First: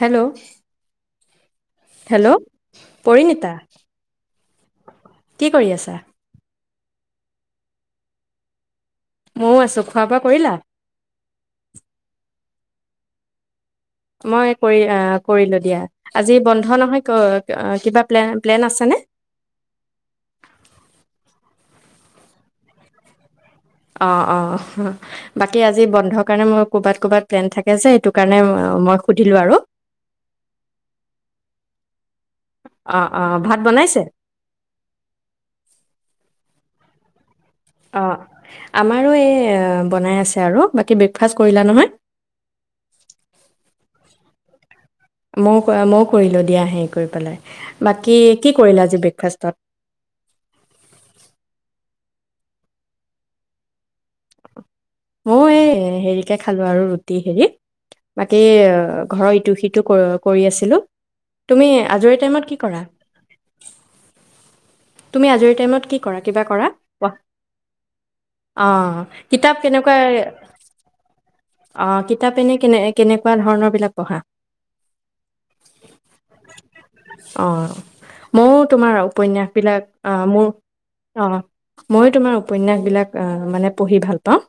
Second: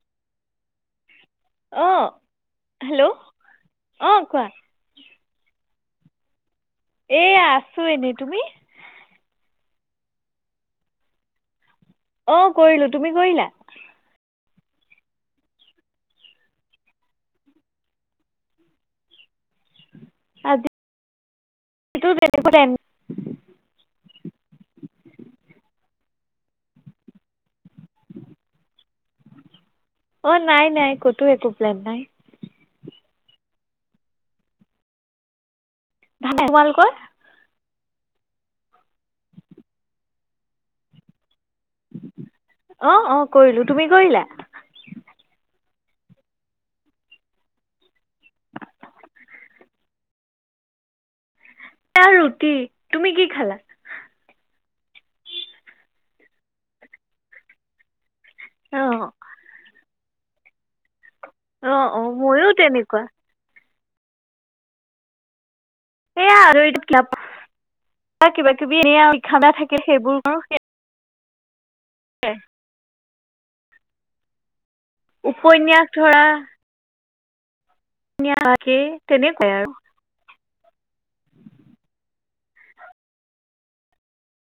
Hello অঁ hello hello Parinita অঁ কোৱা কি কৰি আছা এয়া আছো এনেই তুমি মইো আছো খোৱা বোৱা কৰিলা অ কৰিলো তুমি কৰিলা মই কৰি কৰিলো দিয়া আজি বন্ধ নহয় কিবা প্ প্লেন আছেনে আ তেনে কট অ অ বাকী আজি বন্ধৰ কাৰণে মোৰ কৰবাত কৰবাত প্লেন থাকে ঠিকে আছে সেইটো কাৰণে মই সুধিলো আৰু অ নাই নাই ক'তোও একো প্লোন নাই অ, অ ভাত বনাইছে? ধানে কমাল ক অ আমাৰো এই বনাই আছে আৰু। বাকী ব্ৰেকফাষ্ট কৰিলা নহয় অ অ কৰিলো তুমি কৰিলা? মই কৰা মও কৰিলো দিয়া হেৰি কৰি পেলাই। বাকী কি কৰিলা আজি ব্ৰেকফাষ্টত? ৰুটি তুমি কি খালা মও এই হেৰিকে খালো আৰু ৰুটি হেৰিত বাকী অঁ ঘৰৰ ইটো সিটো কৰ কৰি আছিলোঁ তুমি অঁ অঁ আজৰি টাইমত ময়ো কি কৰা? তেনেকুৱা তুমি আজিৰ টাইমত কি কৰা এয়া কিবা আৰু কৰা এইটো ৱাহ, কাপা কিবা কিবি অঁ এয়া খানা কিতাপ থাকে সেইবোৰ [unintelligible] অ' সেয়াই কিতাপ এনে কেনে কেনেকুৱা ধৰণৰ বিলাক পঢ়া উপন্যাস ধৰা অ' মইও বাকী তোমাৰ উপন্যাস তেনেকুৱাই আৰু বিলাক আহ মোৰ অ' ময়ো তোমাৰ উপন্যাস বিলাক আহ মানে পঢ়ি ভাল পাওঁ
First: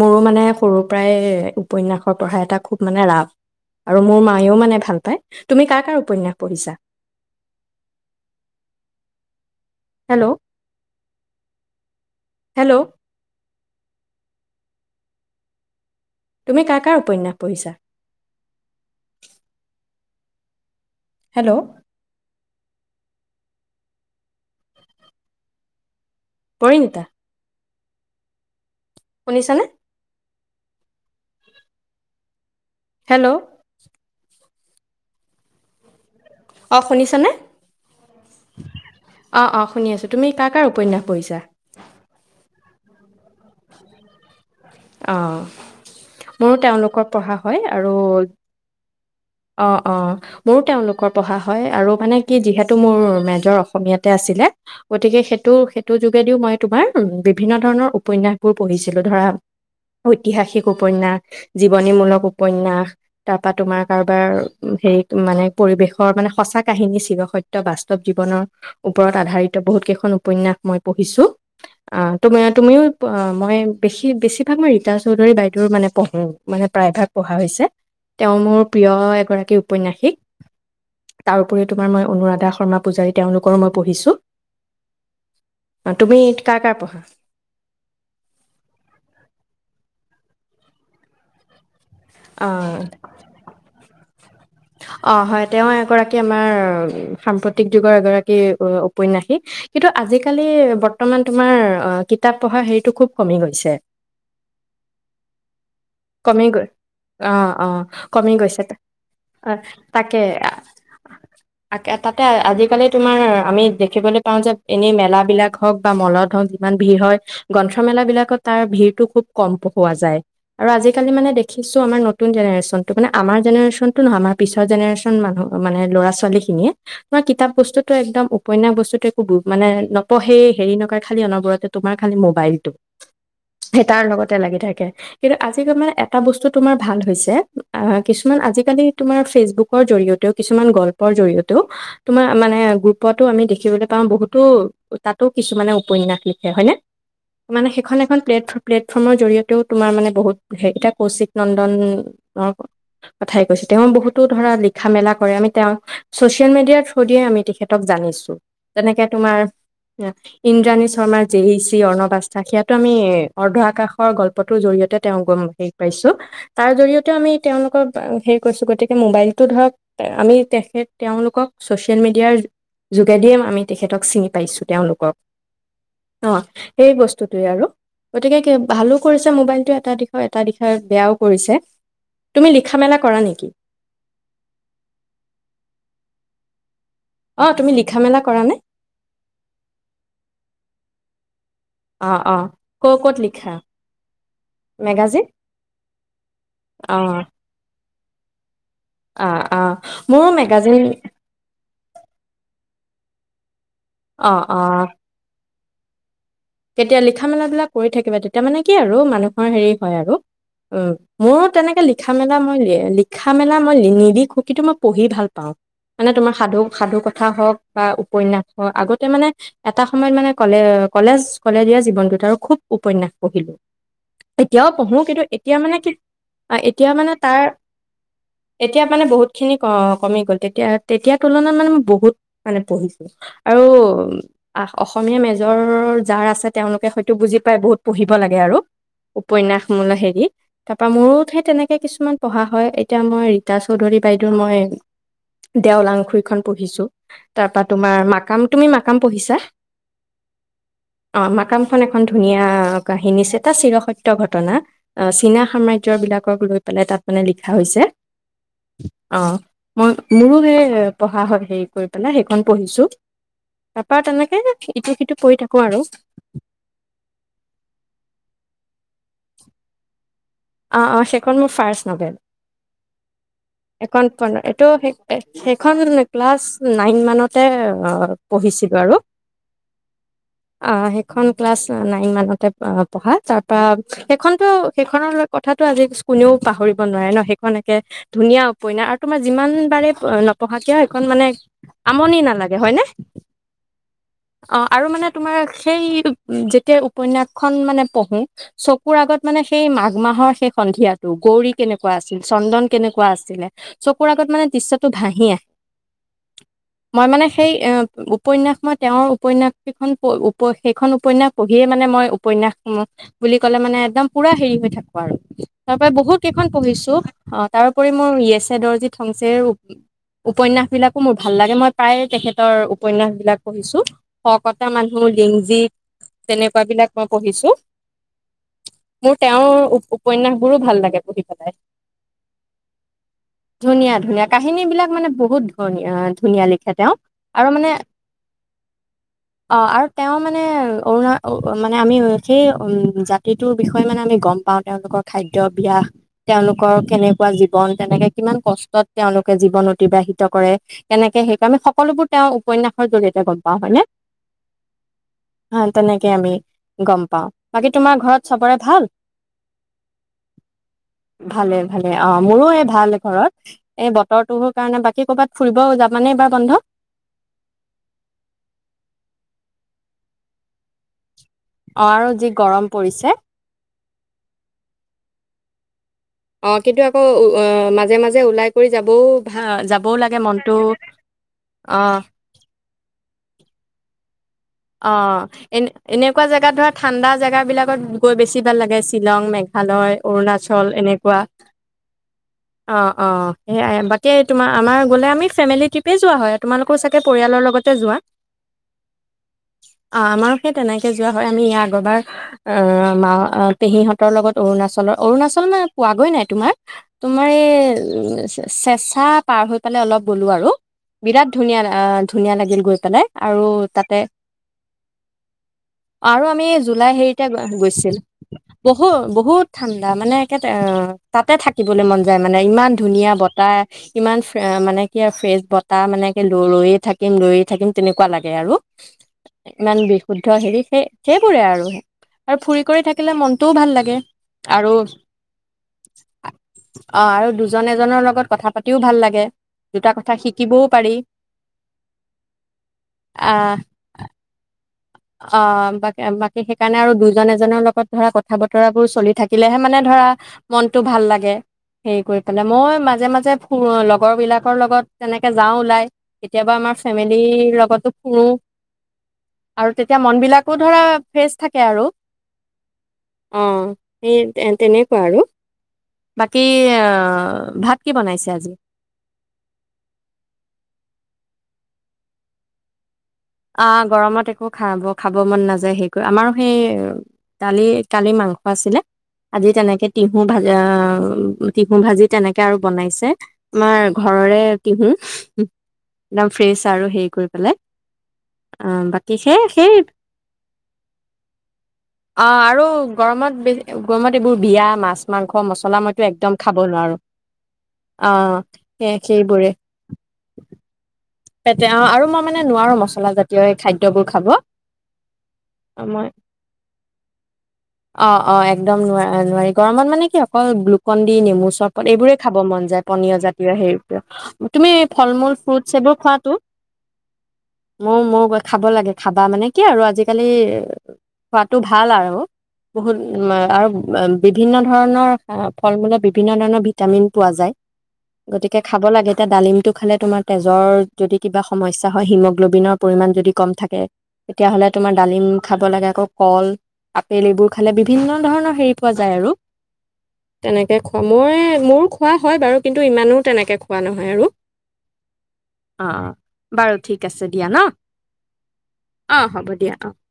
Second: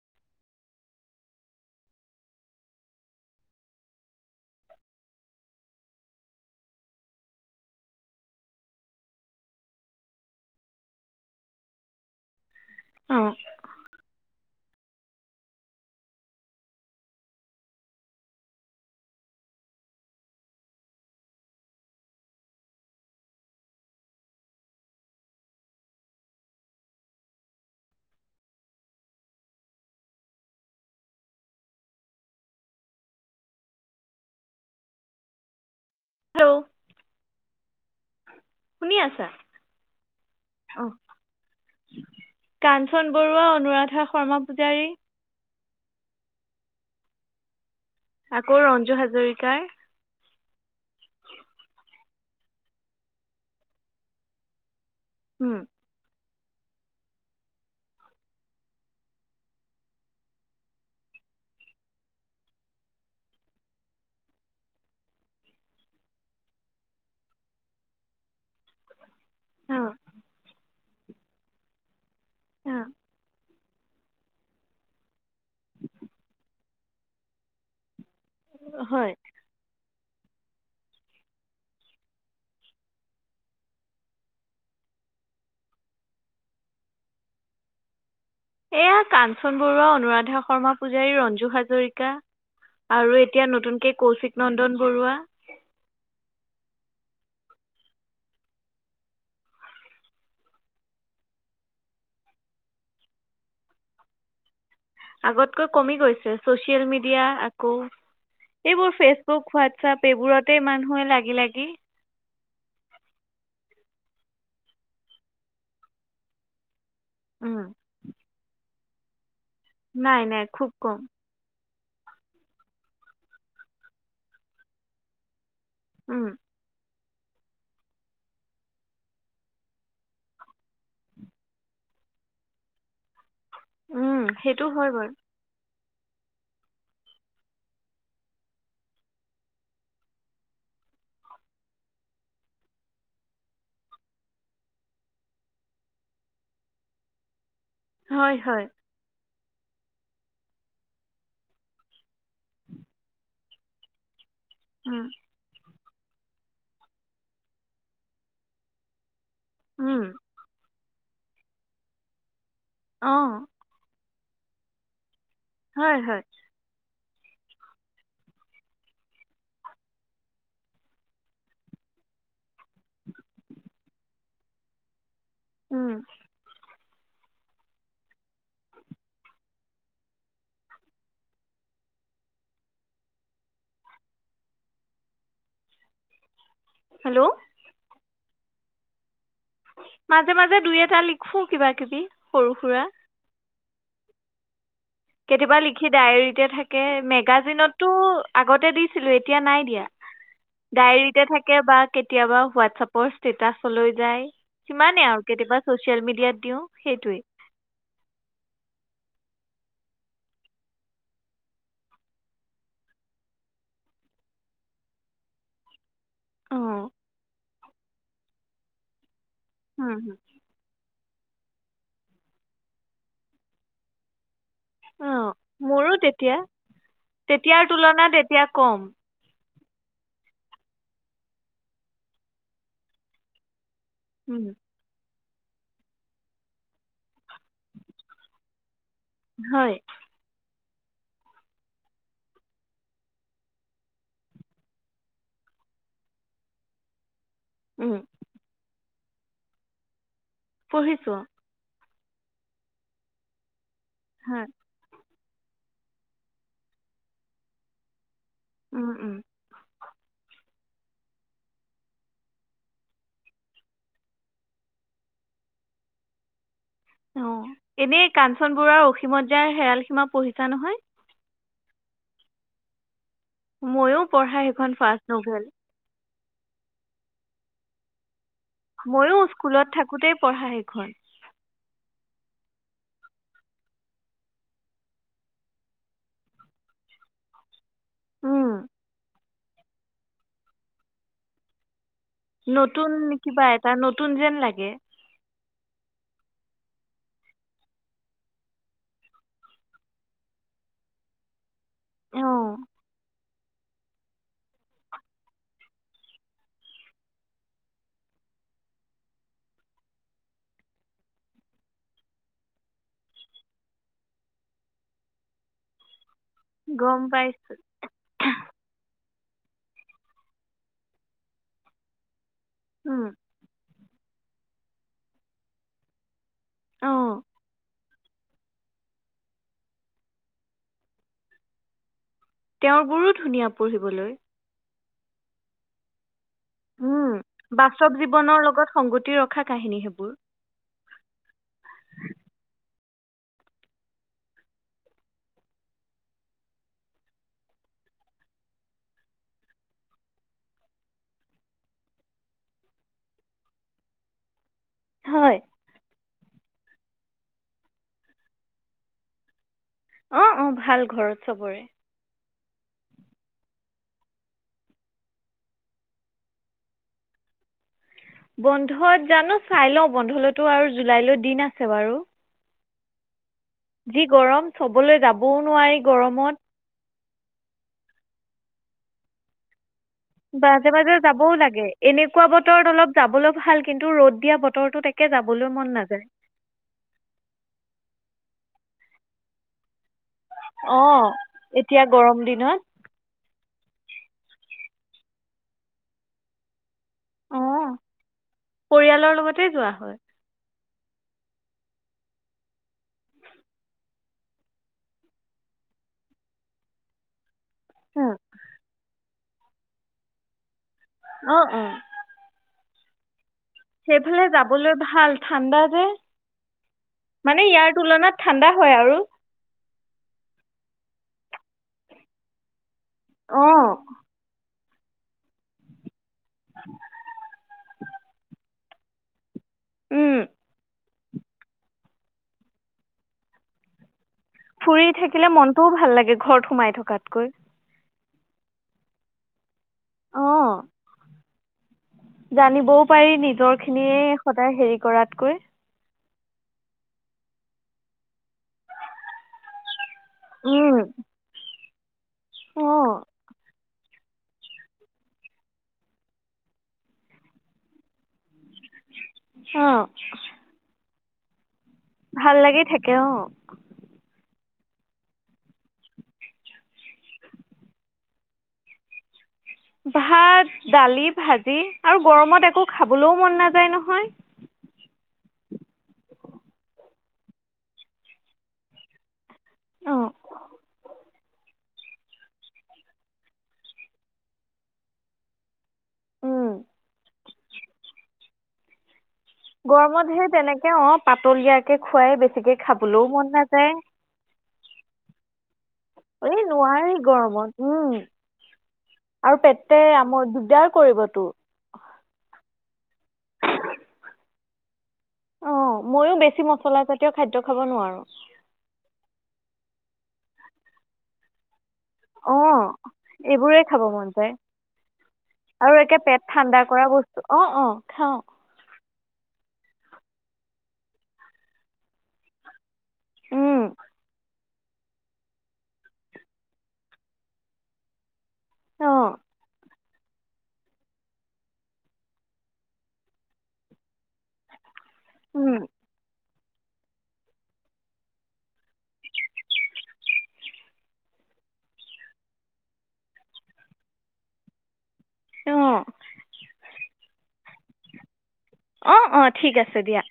মোৰো মানে সৰুৰ পৰাই উপন্যাসৰ পঢ়া এটা খুব মানে ৰাপ আৰু মোৰ মায়েও মানে ভাল পায় তুমি কাৰ কাৰ উপন্যাস পঢ়িছা হেল্ল' হেল্ল' অঁ তুমি কাৰ কাৰ উপন্যাস পঢ়িছা হেল্ল' পইন্তা, শুনিছানে হেল্ল' হেল্ল' অ' শুনিছনে শুনি আছা অঁ অঁ শুনি আছোঁ তুমি কাৰ কাৰ উপন্যাস পঢ়িছা কান চন বৰুৱা অনুৰাধা শৰ্মা পূজাৰী অঁ মোৰো তেওঁলোকৰ পঢ়া হয়। আৰু আকৌ ৰঞ্জু হাজৰিকাৰ অ' অ' মোৰো তেওঁলোকৰ পঢ়া হয় আৰু মানে কি যিহেতু মোৰ মেজৰ অসমীয়াতে আছিলে গতিকে সেইটো হুম সেইটো য দিও মই তোমাৰ বিভিন্ন ধৰণৰ উপন্যাস, বোৰ পঢ়িছিলো ধৰা ঐতিহাসিক উপন্যাস জীৱনীমূলক উপন্যাস তাৰ পৰা তোমাৰ কাৰোবাৰ হেৰি মানে পৰিৱেশৰ মানে সঁচা কাহিনী চিৰসত্য বাস্তৱ জীৱনৰ। ওপৰত আধাৰিত বহুত কেইখন উপন্যাস মই পঢ়িছো। অ মই বেছি বেছিভাগ মই ৰীতা চৌধুৰী বাইদেউ মানে পঢ়ো মানে প্ৰায়ভাগ পঢ়া হৈছে তেওঁ মোৰ প্ৰিয় হয় এগৰাকী ঔপন্যাসিক তাৰোপৰি তোমাৰ মই অনুৰাধা শৰ্মা পূজাৰী তেওঁলোকৰো মই পঢ়িছো তুমি কাৰ কাৰ পঢ়া এয়া কাঞ্চন বৰুৱা অনুৰাধক শৰ্মা পূজাৰী ৰঞ্জু হাজৰিকা অ', আৰু এতিয়া নতুনকে কৌশিক নন্দন অ বৰুৱা হয় তেওঁ এগৰাকী আমাৰ সামপ্তিক যুগৰ এগৰাকী উপন্যাসিক কিন্তু আজিকালি বৰ্তমান তোমাৰ কিতাপ পঢ়া হেৰিটো খুব কমি গৈছে আগত কমি গৈ অ অ আকৌ কমি গৈছে এইবোৰ ফেচবুক অ হোৱাটছআপ তাকে এইবোৰতে মানুহে লাগি লাগি তে তাতে আজিকালি তোমাৰ আমি দেখিবলৈ পাওঁ যে এনেই মেলা বিলাক হওঁক বা মলত হওঁক যিমান ভিৰ হয় গ্ৰন্থমেলা বিলাকত তাৰ ভিৰ তটো খুব কম পঢ়োৱা যায় নাই নাই আৰু খুব কম আজিকালি মানে দেখি কিছু আমাৰ নতুন জেনেৰেশনটো মান আমাৰ জেনেৰেশনটো নহ আাৰ পিছৰ জেনেৰেচন মানুহ মানে ল'ৰা উম ছোৱালী খিনিয়ে তোমাৰ কিতাপ বস্তুতো একদম উপন্যাস বস্তুটো একো মানে নপঢ়েই। হেৰি নকৰে খালি অনবৰতে তোমাৰ খালি মোবাইলটো সেই তাৰ উম লগতে লাগি সেইটো থাকে হয় বাৰু মানে এটা বস্তু তোমাৰ ভাল হৈছে কিছুমান আজিকালি তোমাৰ ফেচবুকৰ জৰিয়তেও কিছুমান গল্পৰ জৰি়য়তেও তোমাৰ মানে গ্ৰুপতো আমি দেখিবলৈ পাওঁ বহুতো তাতো কিছুমানে উপন্যাস লিখে হয়নে মানে সেইখন এখন হয় হয় প্লেটফৰ্মৰ জৰিয়তে তু তোমাৰ মানে বহুত হে এতিয়া কৌশিক নন্দনৰ কথাই কৈছে তেওঁ বহুত তো ধৰা লিখা অঁ মেলা কৰে আমি তেওঁ চচিয়েল মিডিয়াৰ থ্ৰু দিয়ে আমি তেখেতক জানিছো যেনেকে তোমাৰ ইন্দ্ৰাণী শৰ্মাৰ জে চি অৰ্ণবা তাখিয়াতো আমি অৰ্ধ আকাশ গল্পটোৰ জৰিয়তে তেওঁ গম শেষ হয় পাইছো হয় তাৰ জৰিয়তে আমি তেওঁলোকক হেৰি কৰিছো গতিকে মোবাইলটো ধৰক আমি তেখেত তেওঁলোকক ছচিয়েল মিডিয়াৰ যোগেদিয়ে আমি তেখেতক চিনি পাইছোঁ তেওঁলোকক উম অহ সেই বস্তুটোৱে আৰু গতিকে ভালো কৰিছে মোবাইলটো এটা দিশত এটা দিশাই বেয়াও কৰিছে তুমি লিখা মেলা কৰা নেকি হেল্ল' অ তুমি লি লিখা মেলা কৰা নে মাজে মাজে দুই এটা লিখো অ অ ক' ক'ত লিখা মেগাজিন কেতিয়াবা লিখি ডায়েৰীতে থাকে অ মেগাজিনতো আগত তেতিয়া দিছিলোঁ অ এতিয়া অ নাই দিয়া মোৰো মেগাজিন ডায়েৰিতে থাকে বা কেতিয়াবা হুৱাট চপ ফৰইস্টেটাচ লৈ যায় অ সিমানে আৰু কেতিয়াবা চচিয়েল মিডিয়াত দিওঁ কেতিয়া সেইটোৱেই লিখা মেলা বিলাক কৰি থাকিবা তেতিয়া মানে কি আৰু মানুহৰ হেৰি হয় আৰু উ মোৰো তেনেকে লিখা মেলা মই লিখা মেলা মই নিলিখো মই পঢ়ি ভাল পাওঁ মানে তোমাৰ সাধু অঁ সাধু কথা হওক বা উপন্যাসৰ আগতে মানে এটা হুম, সময়ত হুম, মানে ক'লে অ কলেজ কলেজিয়া জীৱনটোত আৰু খুব উপন্যাস পঢ়িলোঁ এতিয়াও পঢ়ো কিন্তু অঁ এতিয়া মানে কি মোৰো তেতিয়া এতিয়া মানে তাৰ তেতিয়াৰ তুলনাত কম এতিয়া মানে বহুত খিনি অ কমি গ'ল তেতিয়া তেতিয়া তুলনাত মানে ম বহুত মানে পঢ়িছো আৰু উম, অ অসমীয়া মেজ নিজৰ যাৰ আছে তেওঁলোকে হয়তো বুজি পাই বহুত পঢ়িব লাগে আৰু উপন্যাস হয় মূল হেৰি তাৰ পৰাা মোৰতহে তেনেকে কিছুমান পঢ়া হয় এতিয়া মই ৰীতা চৌধুৰী বাইদেউ মই দেওল আংখুৰখন পঢ়িছো তাৰ পৰাা তোমাৰ মাকাম তুমি মাক কাম পঢ়িছা পঢ়িছোঁ অ ম কাম খনে এক এখন ধুনীয়া কাহিনীছে এটা চিৰস সত্য হয় ঘটনা চীনা সাম্ৰ্য ৰ বিলাকক লৈ পেলাই তাত মানে লিখা হৈছে উম, উম, অ মই মোৰো সেই এ পঢ়া হয় হেৰি কৰি পেলাই সেইখন পঢ়িছো তাৰ পৰাা তেনেকে ইটো সিটো কৰি থাকো কোৱা আৰু অ এনেই কাঞ্চন বৰুৱাৰ অসীমত যাৰ হেৰাল সীমা পঢ়িছো ছা নহয় [unintelligible] ফাৰ্ষ্ট নভেল ময়ো এখন প পঢ়া এইটো সেইখন সেই ফাৰ্ষ্ট নভেল সেইখন ন [unintelligible] ক্লাছ নাইন মানতে অ'। পঢ়িছিলোঁ আৰু ময়ো স্কুলত থাকোঁতেই পঢ়া আ সেইখন ক্লাছ নাইন ইমানতে পঢ়া তাৰপৰা খেইখনটো খেইখৰনলগত কথাটো আজি কোনেও পাহৰিব নোৱাৰে ন, সেইখন একে ধুনীয়া উম উপন্যাস আৰু তোমাৰ যিমান বাৰে নপঢ়া কিয় সেইখন মানে আমনি নালাগে হয়নে নতুন কিবা এটা নতুন যেন লাগে অ' আৰু মানে তোমাৰ সেইটো। যেতিয়া উপন্যাসখন মানে পঢ়ো চকুৰ আগত মানে সেই মা। মাহৰ সে সন্ধিয়াটো গৌৰীক। কেনেকুৱা আছিল অঁ চন্দন কেনেকুৱা আছিলে। চকুৰ আগত মানে দৃশ্যটো ভাহি আহে, মই মানে সেই উপনয়াস মই- তেওঁৰ উপনয়াস কেইখন, উপ সেইখন উপনয়াস পঢ়িয়ে মানে, মই উপন্যাস বুলি কলে। মানে একদম পুৰা হেৰি হৈ থাকো। বাৰু তাৰ পৰাই বহুত। কেইখন পঢ়িছো গম অ' পাইছোঁ তাৰ উপৰি মোৰ ই এছ এডৰজিত। থংচেৰ উপন্যাসবিলাকো মোৰ ভাল লাগে মই প্ৰায় তেখেত। তৰ উপন্যাসবিলাক পঢ়িছো। শকত মানুহ লিংজিত [unintelligible] তেনেকুৱা বিলাক মই অঁ পঢ়িছো। মোৰ তেওঁৰ উপ। উপনয়াসবোৰো ভাল লাগে, পঢ়ি পেলাই। তেওঁৰবোৰো ধুনীয়া [unintelligible] পঢ়িবলৈ ধুনীয়া কাহিনী বিলাক মানে বহুত ধুনীয়া [inaudible] ধুনীয়া লিখে তেওঁ, উম আৰু মানে- বাস্তৱ জীৱনৰ লগত সংগতি ৰখা অ, ' কাহিনী আৰু সেইবোৰ তেওঁ মানে অৰুণা- মানে আমি সেই, জাতিটোৰ বিষয়ে মানে আমি গ'ম পাওঁ তেওঁলোকৰ খাদ্য ব্য্াস তেওঁলোকৰ কেনেকুৱা জীৱন [unintelligible] তেনেকে কিমান কষ্টত তেওঁলোকে জীৱন অতিবাহিত কৰে। কেনেকে সেইটো আমি সকলোবোৰ তেওঁৰ উপন্যাসৰ জৰিয়তে গম পাওঁ, হয়নে। হয় হ তেনেকে আমি গম পাও। বাকী তোমাৰ ঘৰত চবৰে ভাল। অ, ' অ, ' ভাল ঘৰত ভালে চবৰে। ভালে অ মোৰো এই ভাল ঘৰত, এই বতৰটোোৰ কাৰণে, বাকী কৰ'বাত ফুৰিব যাবানে এইবাৰ বন্ধ। বন্ধত জানো চাই ল, বন্ধলৈতো আৰু জুলাই ল অ', আৰু যি গৰম। পৰিছে। যি গৰম চবলৈ যাবও নোৱাৰি। গৰমত অ' কিন্তু আকৌ ও অ' মাজে মাজে। যে ওলাই কৰি যাবও ভা যাব মাজে মাজে যাবও লাগে এনেকুৱা বতৰত অলপ। চাবলৈ ভাল কিন্তু ৰ'দ দিয়া বত অ এনে এনেকুৱা জেগাত ধৰা ঠাণ্ডা জেগা বিলাকত গৈ বেছি কিবা লাগে শ্বিলং মেঘালয় অৰুণাচল অঁ এনেকুৱা এতিয়া গৰম দিনত অঁ অঁ সেয়াই বাকী তোমাৰ আমাৰ গ'লে আমি। ফেমিলি ট্ৰিপেই যোৱা হয় তোমালোক আকৌ চাগে পৰিয়ালৰ লগতে যোৱা। তে যোৱা হয় অ আমাৰো সেই তেনেকে যোৱা হয় আমি এই আগৰবাৰ অ মা পেহীহঁতৰ লগত অৰুণাচলৰ অৰুণাচল মানে পোৱাগৈ নাই তোমাৰ তোমাৰ উ চেচা [inaudible] পাৰ হৈ পালে অলপ গ'লো আৰু বিৰাট অ ধুনীয়া অ ধুনীয়া লাগিল গৈ অ্ [unintelligible] আৰু তাতে সেইফালে যাবলৈ ভাল ঠাণ্ডা যে আৰু আমি জুলাই হেৰিতে মানে ইয়াৰ গৈছিল তুলনাত ঠাণ্ডা হয় বহু আৰু বহুত ঠাণ্ডা মানে একে অ তাতে থাকিবলৈ মন যায় মানে ইমান। ধুনীয়া বতাহ ইমান ফ্ৰে এ মানে কি আৰু ফ্ৰেচ বতাহ মানে ৰৈয়ে থাকিম ৰৈয়ে থাকিম তেনেকুৱা লাগে আৰু ইমান উম বিশুদ্ধ হেৰি সেই সেইবোৰে আৰু আৰু ফুৰি কৰি থাকিলে মনটোও ভাল লাগে আৰু ফুৰি থাকিলে মনটোও ভাল লাগে ঘৰত সোমাই অ আৰু থকাতকৈ দুজন এজনৰ লগত কথা পাতিও ভাল লাগে দুটা কথা শিকিবও পাৰি জানিবও পাৰি নিজৰ খিনি এই সদায় হেৰি কৰাতকৈ অ বাক এ বাকী সেইকাৰণে আৰু দুজন এজনৰ লগত ধৰা কথা বতৰা বোৰ চলি থাকিলেহে মানে। ধৰা উম মনটো ভাল লাগে হেৰি কৰি পেলাই অ মই মাজে মাজে ফুৰোঁ অলপ লগৰ বিলাকৰ লগত তেনেকে যাওঁ ওলাই কেতিয়াবা আমাৰ ফেমিলিৰ লগতো ফুৰো আৰু তেতিয়া মন বিলাকো ধৰা ফেচ থাক সেয়াই আৰু ভাল লাগি থাকে অ তেনেকুৱা আৰু, বাকী আহ ভাত কি বনাইছে আজি। ভাত, দালি ভাজি আৰু গৰমত একো খাব অ গৰমত একো খাব খাব মন নাযায় হেই ক। আমাৰো সেই কালি কালি মাংস আছিলে। আজি তেনেকে টিঁহু ভালে অ ৰুটি পু ভাজি তেনেকে আৰু বনাইছে। আমাৰ ঘৰৰে টিহু একদম উম ফ্ৰেছ আৰু হেৰি কৰি পেলাই অ ব গৰমত হে তেনেকে, অ পাতলীয়াকে খুৱাই অ' বেছিকে আৰু খাবলৈও গৰমত মন নাযায়। গৰমত এইবোৰ বিয়া [unintelligible] একদম এ খাব নোৱাৰো নোৱাৰি গৰমত উম অ' সেই আৰু সেইবোৰে পেটে আমৰ দিগদাৰ কৰিবতো। পেট অ আৰু মই মানে নোৱাৰো মচলা জাতীয় এই খাদ্যবোৰ খাব, অঁ মই ময়ো বেছি মছলাজাতীয় খাদ্য খাব নোৱাৰোঁ অ অ একদম নোৱা নোৱাৰি গৰমত মানে, অকল গ্লুকন দি নেমু চৰব- এইবোৰে খাব অঁ মন যায়, পনিয় জাতীয় এইবোৰে খাব হেইবোৰ, মন যায় তুমি ফল মূল ফ্ৰুটছ আৰু এইবোৰ একে পেট ঠাণ্ডা কৰা বস্তু, অ অ মৌ খাও। মৌ খাব লাগে খাবা মানে কি আৰু আজিকালি খোৱাটো ভাল আৰু বহুত আৰু অঁ বিভিন্ন ধৰণৰ ফল মূলত বিভিন্ন ধৰণৰ ভিটামিন পোৱা যায়। গতিকে খাব লাগে, অঁ এতিয়া ডালিমটো খালে- তোমাৰ তেজৰ- যদি কিবা সমস্যা হয়, হিমগ্ল'বিনৰ পৰিমাণ যদি কম থাকে তেতিয়াহ'লে- তোমাৰ ডালিম খাব লাগে আকৌ, কল, আপেল এইবোৰ খালে বিভিন্ন ধৰণৰ হেৰি পোৱা যায় আৰু তেনেকে খোৱা মই, মোৰো খোৱা হয় বাৰু কিন্তু ইমানো তেনেকে খোৱা নহয় আৰু। অঁ অ বাৰু - ঠিক আছে দিয়া ন- অ অ ঠিক আছে দিয়া।